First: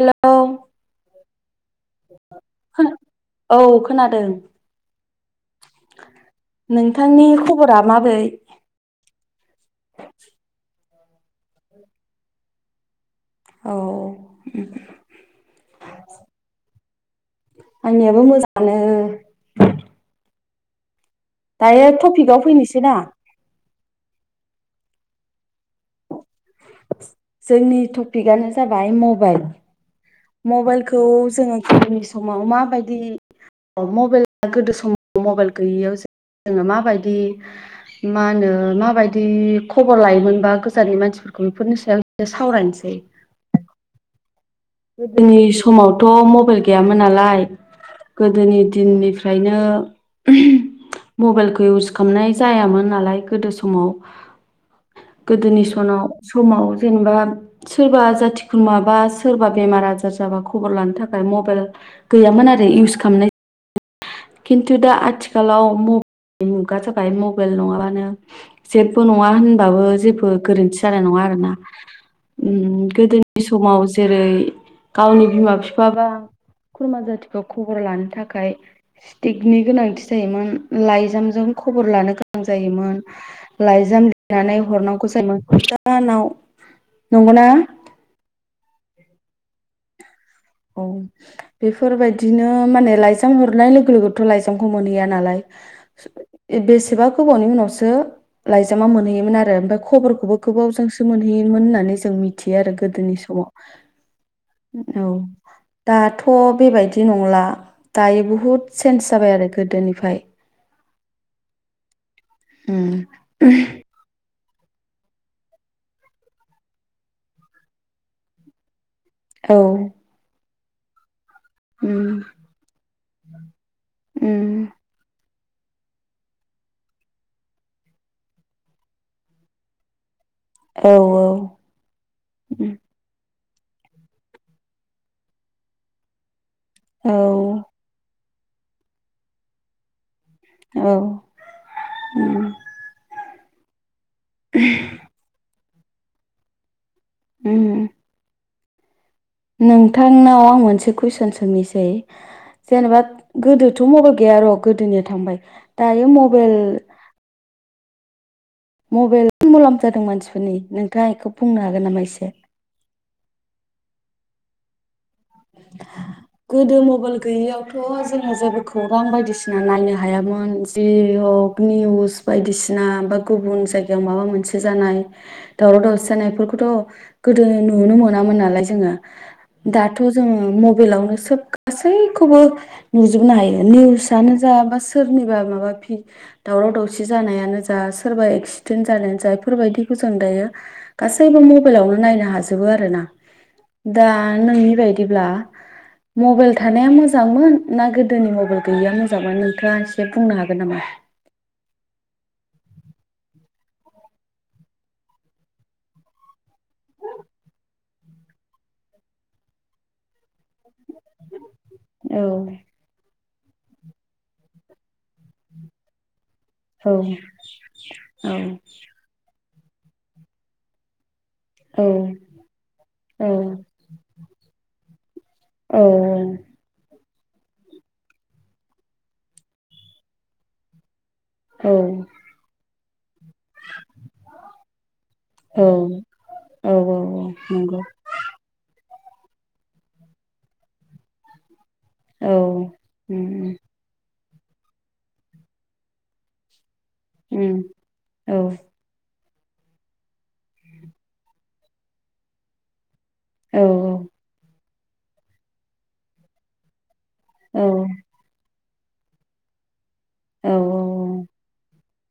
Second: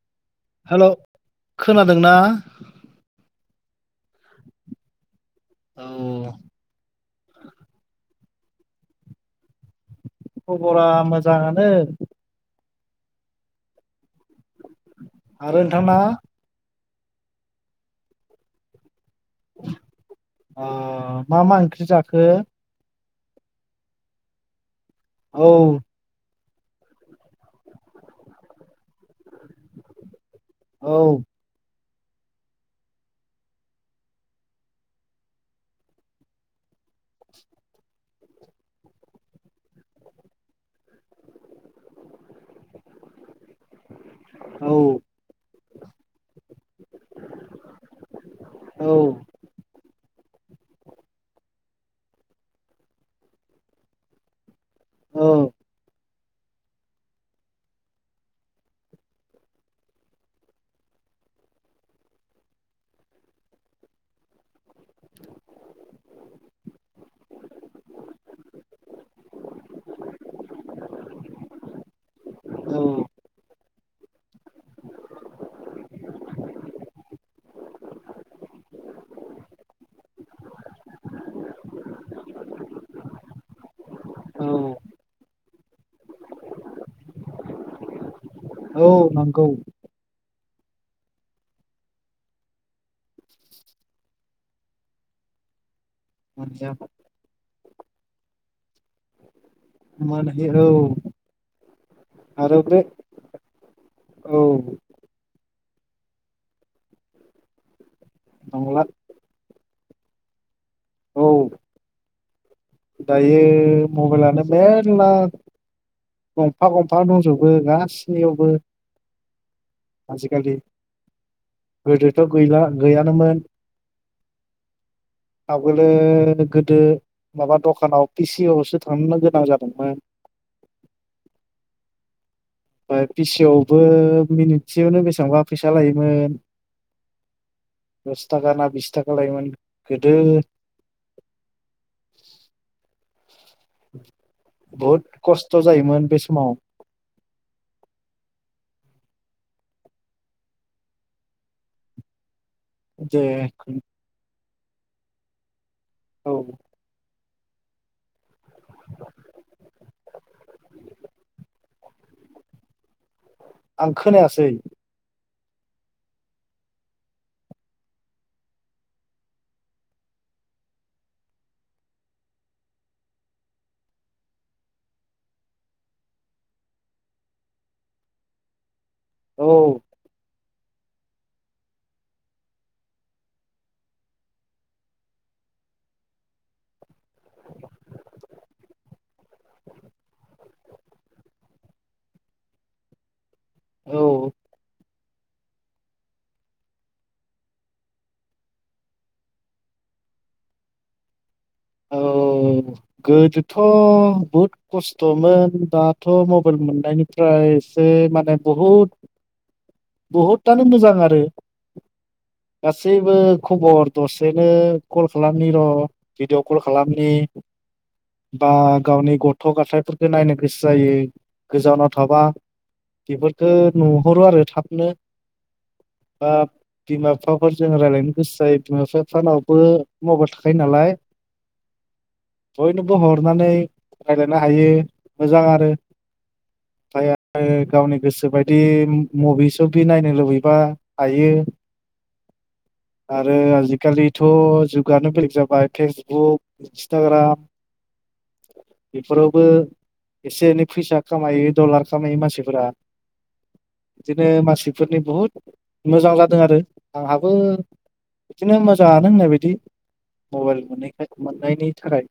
Hello hello खोनादोंना औ खोनादों। औ नोंथांनि खबरा माबोरै? खबरा मोजाङानो। औ। आरो नोंथांना? आंनियाबो मोजाङानो। अह। डायरेट टपिकआव फैनोसै ना? औ। जोंनि टपिकआनो जाबाय मबाइल । औ मबाइलखौ जोङो [unintelligible] समाव माबायदि मबाइला गोदो समाव मबाइल गैयैयाव जोङो माबायदि मा होनो माबायदि खबर लायोमोनबा गोजाननि मानसिफोरखौ बेफोरनि सायाव सावरायनोसै। औ गोदोनि समावथ' मबाइल गैयामोन नालाय गोदोनि औ दिननिफ्रायनो मबाइलखौ इउस खालामनाय जायामोन नालाय गोदो समाव गोदोनि सनाव समाव जेनेबा सोरबा जाथि खुरमा बा सोरबा बेमार आजार जाबा खबर लानो थाखाय मबाइल गैयामोन आरो इउस खालामनाय खिन्थु दा आथिखालाव मबाइल मुगा जाबाय मबाइल नङाबानो जेबो नङा होनबाबो जेबो गोरोन्थि जानाय नङा आरोना ओम औ गोदोनि समाव जेरै गावनि बिमा बिफाबा खुरमा जाथि खौ खबर लानो थाखाय स्टिकनि गोनांथि जायोमोन लाइजामजों खबर लानो गोनां जायोमोन लाइजाम नानै औ हरनांगौ जायोमोन। आनाव नंगौना? औ नंगौ। औ बेफोरबायदिनो माने लाइजाम हरनाय लोगो लोगोथ' लाइजामखौ मोनहैया नालाय। बेसेबा गोबावनि उनावसो रो लाइज जामा मोनहैयोमोन आरो ओमफ्राय खबरखौबो मोनहैयो गोबावजोंसो औ मोनहैयोमोन होननानै जों मिथियो आरो गोदोनि समाव औ औ। दाथ' बेबायदि नंला । दायो बुहुत नंला चेन्ज जाबाय आरो गोदोनि फाय । औ। दायो मबाइलानो मेरला गंफा गंफा दंजोबो गासैनियावबो । औ आजिकालि गोदोथ' गैला गैया नो मोन। ओम। आवगोलो गोदो माबा दखानाव पि सि अ सो थांनो गोनां जादोंमोन। औ औ। ओमफाय पि सि अ बो मिनिट सेयावनो बेसेबांबा फैसा लायो मोन। औ। दस थाखा ना बिस थाखा लायोमोन। गोदो औ ओम। [inaudible] बहुत कस स्थ' जायोमोन बे समाव ओम। नोंथां नाव आं मोनसे कुइसन सोंनोसै जेनेबा जे गोदोथ' मबाइल गैया र' गोदोनिया थांबाय। दायो औ मबाइल मबाइल मुलाम्फा जादों मानसि फोरनि नोंथाङा बेखौ बुंनो हागोन नामा एसे? आं खोनायासै। गोदो मबाइल गैयै यावथ' जोङो जेबो खौरां बायदि सिना नायनो हायामोन जि हक निउस बायदि सिना बा गुबुन जायगायाव माबा मोनसे जानाय दावराव दावसि जानाय फोरखौथ' गोदो नुनो मोनामोन नालाय जोङो। औ दाथ' मबाइलावनो सोब गासै खौबो नुजोबनो हायो निउसानो जा बा सोरनिबा माबा भि दावराव दावसि जानायानो जा सोरबा एक्सिडेन्ट जानायानो जा बेफोर बायदिखौ जों दायो गासैबो मबाइलावनो नायनो हाजोबो आरोना। दा औ नोंनि बायदि दिब्ला मबाइल थानाया मोजांमोन ना गोदोनि मबाइल गैयिया मोजांमोन नोंथाङा एसे बुंनो हागोन नामा? औ गोदो थ' बहुद खस्थ' मोन दाथ' मबाइल मोननाय निफ्राय एसे माने बहुद बहुदानो मोजां आरो। औ गासैबो खबर दसेनो कल खालामनि र' भिदिअ कल औ खालामनि बा गावनि गथ' गथ' गथाय फोरखौ नायनो गोसो जायो। औ गोजानाव थाबा औ बेफोरखौ नुहरो आरो थाबनो। औ औ। बिफाफोर जों रायलायनो गोसो जायो बिमा बिफा नावबो माबाइल थाखायो नालाय। औ। बयनोबो हर सनानै रायलायनो हायो मोजां औ आरो औ नंगौ गावनि गोसोबायदि मुभि सुभि नायनो लुबैबा हायो। औ आरो उम आजि खालि थ' जुगानो बेलेग जाबाय फेस। औ। इन्सटाग्राम। उम औ बेफोरावबो एसे एनै फैसा खामायो डलार खामायो मानसिफोरा। औ बिदिनो मासि। फोरनि बुहुत मोजां जादों आरो। आंहाबो औ बिदिनो मो जानो होननाय बायदि। मबाइल खौनो। औ मोननायनि थाखाय।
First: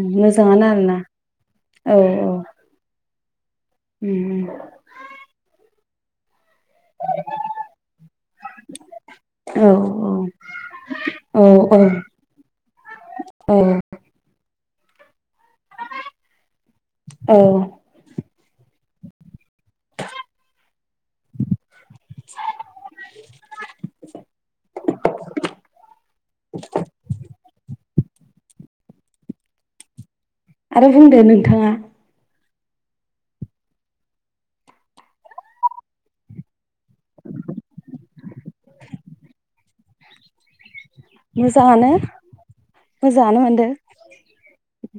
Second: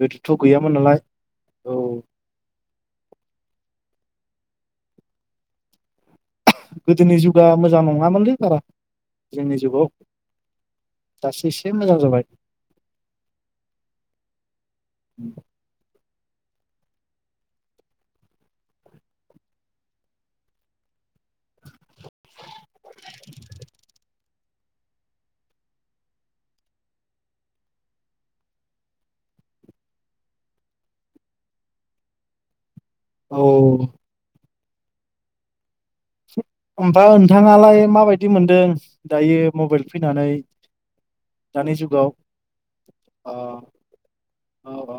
गोदोथ' मोजाङानो गैयामोन आरोना नालाय औ औ। ओम ओम। गोदोनि जुगा मोजां नङामोनलै बारा जोंनि औ जुगाव दासो एसे औ औ मोजां जाबाय। औ उम। औ। [inaudible] आरो बुंदो नोंथाङा। औ। ओमफाय नोंथाङालाय माबायदि मोनदों दायो? मबाइल फैनानै। दानि मोजाङानो जुगाव मोजाङानो अ' मोनदो औ ओ।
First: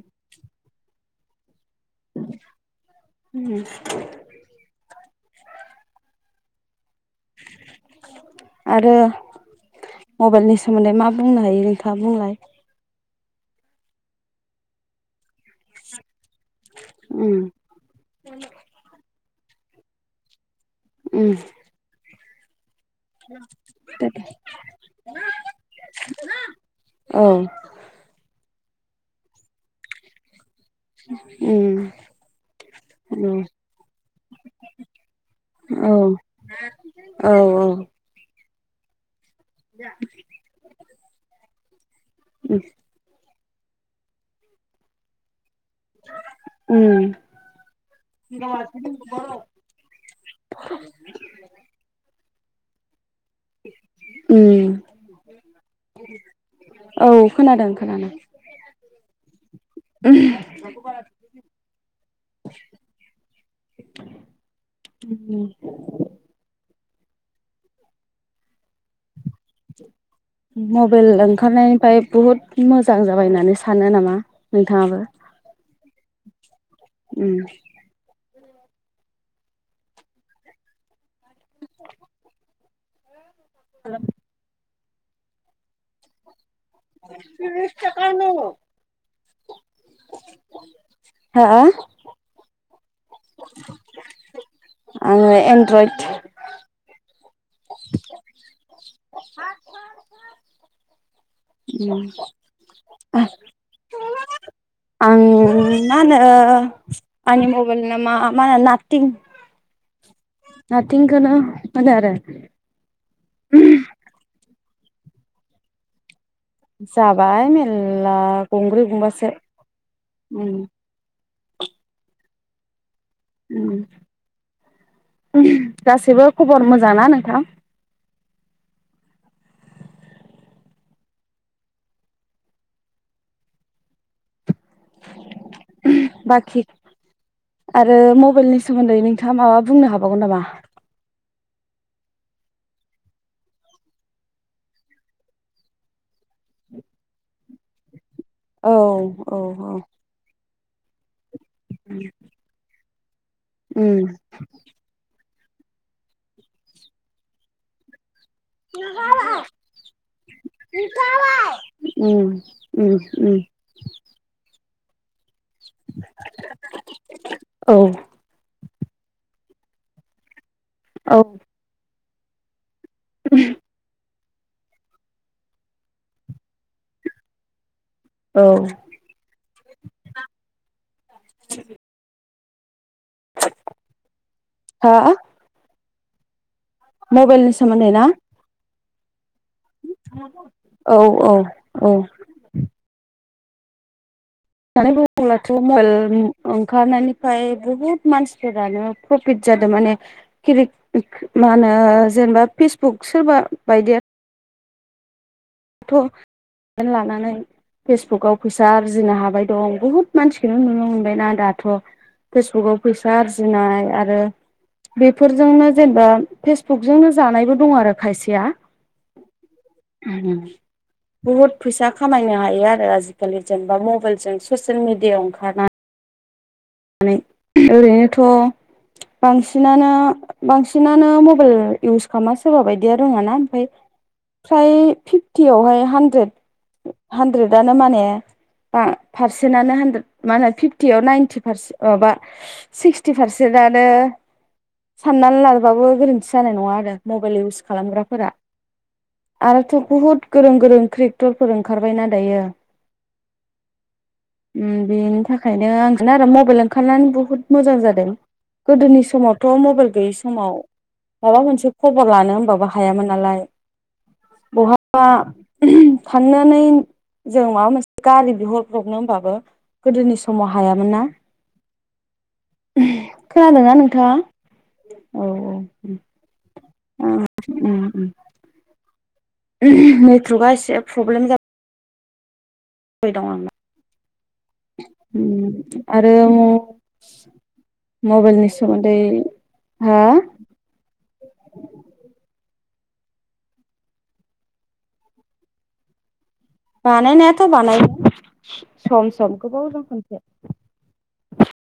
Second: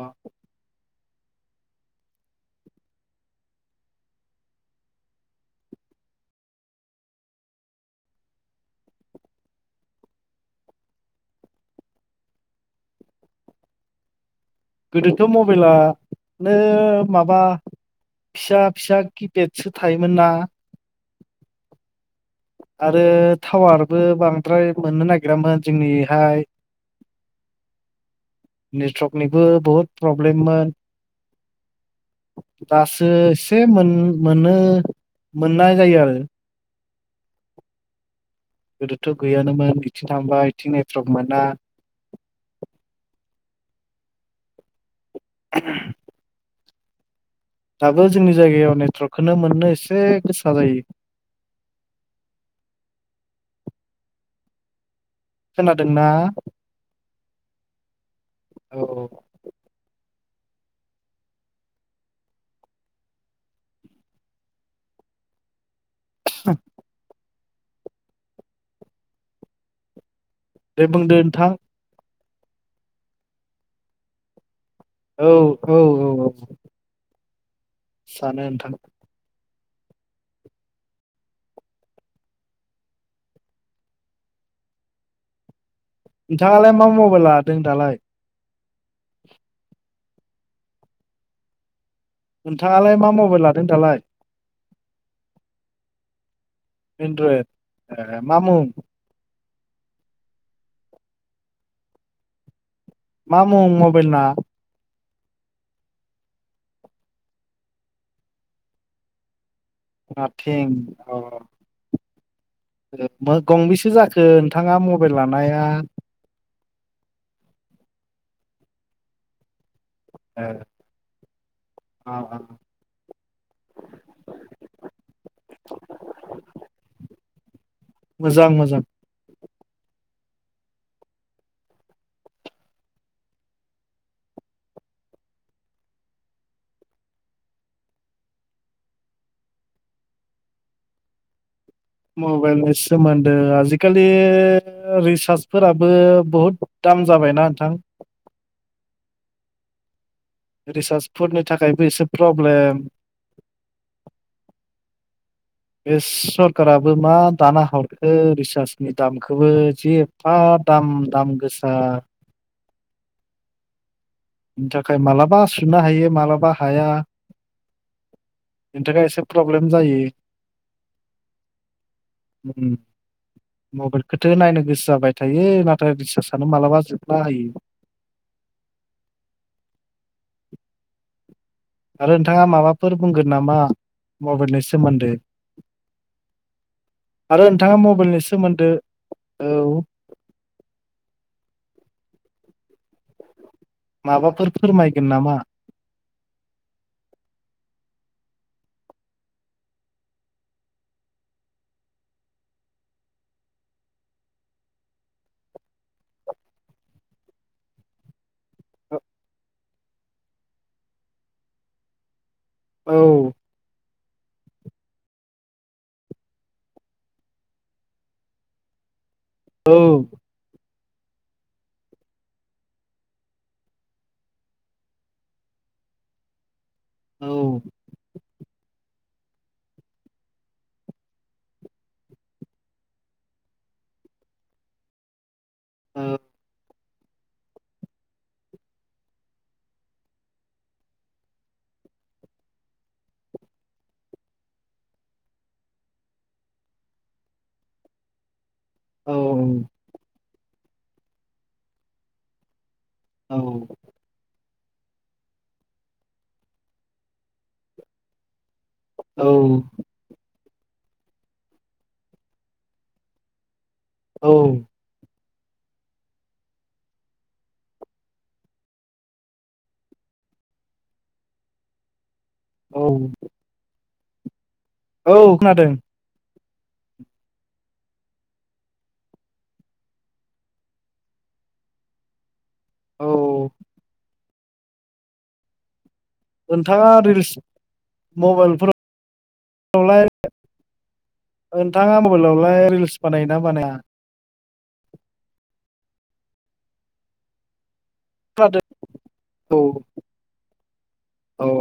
[unintelligible] आरो मबाइलनि सोमोन्दै मा बुंनो हायो नोंथाङा बुंलाय? गोदोथ' मबाइला। ननो माबा उम फिसा फिसा। किपेडसो थायोमोन ना उम आरो टावारबो बांद्राय मोननो नागिरामोन जोंनिहाय औ नेटवर्कनिबो बहुद प्रब्लेममोन उम दासो एसे मोनो मोननाय औ जायो औ औ आरो [inaudible] गैयानोमोन बिथिं थांबा बिथिं नेट्रवाक मोना [inaudible] उम दाबो जोंनि जायगायाव नेटवर्कखौ मोननो एसे गोसा जायो उम खोनादोंना? औ खोनादों खोनादों औ उम [inaudible] [inaudible] दे बुंदो मबाइल नोंथां ओंखारनायनिफ्राय बुहुद मोजां जाबाय होननानै सानो नामा? नोंथाङाबो औ औ औ औ । उम सानो नोंथां । [inaudible] नोंथाङालाय मा मबाइल लादों दालाय । हा नोंथाङालाय । मा मबाइल लादों दालाय । आं एन्ड्रइड इन्ड्रइड मा मुं । उम मा मुं मबाइल ना आं मा होनो आंनि मबाइल नि मा मा होनो नाथिं नाथिं अ नाथिंखौनो होनो आरो गंबेसे जाखोन नोंथाङा मबाइल लानाया जाबाय मेर्ला गंब्रै गंबासो ओ उम [inaudible] गासिबो खबर मोजां ना नोंथां मोजां मोजां बाखि आरो मबाइलनि सोमोन्दै नोंथाङा माबा बुंनो हाबावगोन नामा? मबाइलनि सोमोन्दो आजिखालि रिसार्जफोराबो बहुद दाम जाबायना नोंथां । औ औ औ । रिसार्जफोरनि थाखायबो एसे प्रब्लेम उम । बे सरखाराराबो मा दाना हरखो रिसार्जनि दामखौबो जे एफा दाम दाम गोसा उम उम उम बिनि थाखाय मालाबा फिन्नो हायो मालाबा हाया औ बेनि थाखाय एसे प्रब्लेम जायो औ उम मबाइल खौथो नायनो गोसो जाबाय थायो नाथाय रिसार्जानो मालाबा जोबला होयो औ आरो नोंथाङा माबाफोर माबाफोर बुंगोन नामा मबाइलनि हा सोमोन्दै आरो मबाइलनि नोंथाङा सोमोन्दै ना मबाइलनि सोमोन्दो औ -औ- औ माबाफोर होननानै फोरमायगोन नामा बुोब्लाथ' मबाइल ओंखारनायनिफ्राय बुहुद मानसिफोरानो प्रफिट जादों माने के मा होनो जेनेबा फेसबुक सोरबा बायदि आरो दाथ' लानानै फेसबुकाव फैसा आरजिनो हाबाय दं बहुद मानसिखौनो नुनो मोनबायना दाथ' फेसबुकाव औ फैसा आरजिनाय आरो आरो बेफोरजोंनो जेनेबा फेसबुकजोंनो जानायबो दं आरो खायसेया औ बुहुद फैसा खामायनो हायो आरो आजिखालि जेनेबा मबाइलजों ससियेल मिडियाायाव ओंखारनानै औ ओरैनोथ' बांसिनानो बांसिनानो मबाइल इउस खालामा सोरबा बायदिया रोङाना ओमफ्राय फ्राय फिपटि आवहाय हानद्रेद हानद्रेदआनो माने पारसेन्टआनो हानद्रेद मा होनो फिफ्टियाव नाइनटि फारसे माबा सिक्सटि पारसेन्टानो साननानै लाबाबो गोरोन्थि जानाय नङा आरो मबाइल इउस खालामग्राफोरा औ आरोथ' बहुद गोरों गोरों क्रिएटरफोर ओंखारबायना दायो औ बेनि थाखायनो आं दाना आरो मबाइल ओंखारनानै बुहुत मोजां जादों गोदोनि समावथ' औ मबाइल गैयै समाव माबा मोनसे खबर लानो होनबाबो हायामोन नालाय औ बहा फाननानै जों माबा मोनसे गारि बिहरब्रबनो होनबाबो गोदोनि समाव हाया ना औ खोनादों ना नोंथां थां। औ खोनादों? ओम उम उम नेटवर्कआ एसे प्रब्लेम जा औ बाय दं आंना। उम आरो नोंथाङा रिल्स मबाइलनि मबाइलफोरावलाय सोमोन्दै हा आवलाय रिल्स बानायोना बानाया? बानायायनायाथ' बानायो। सम सम गोबाव खोनादों जों औ खनसे।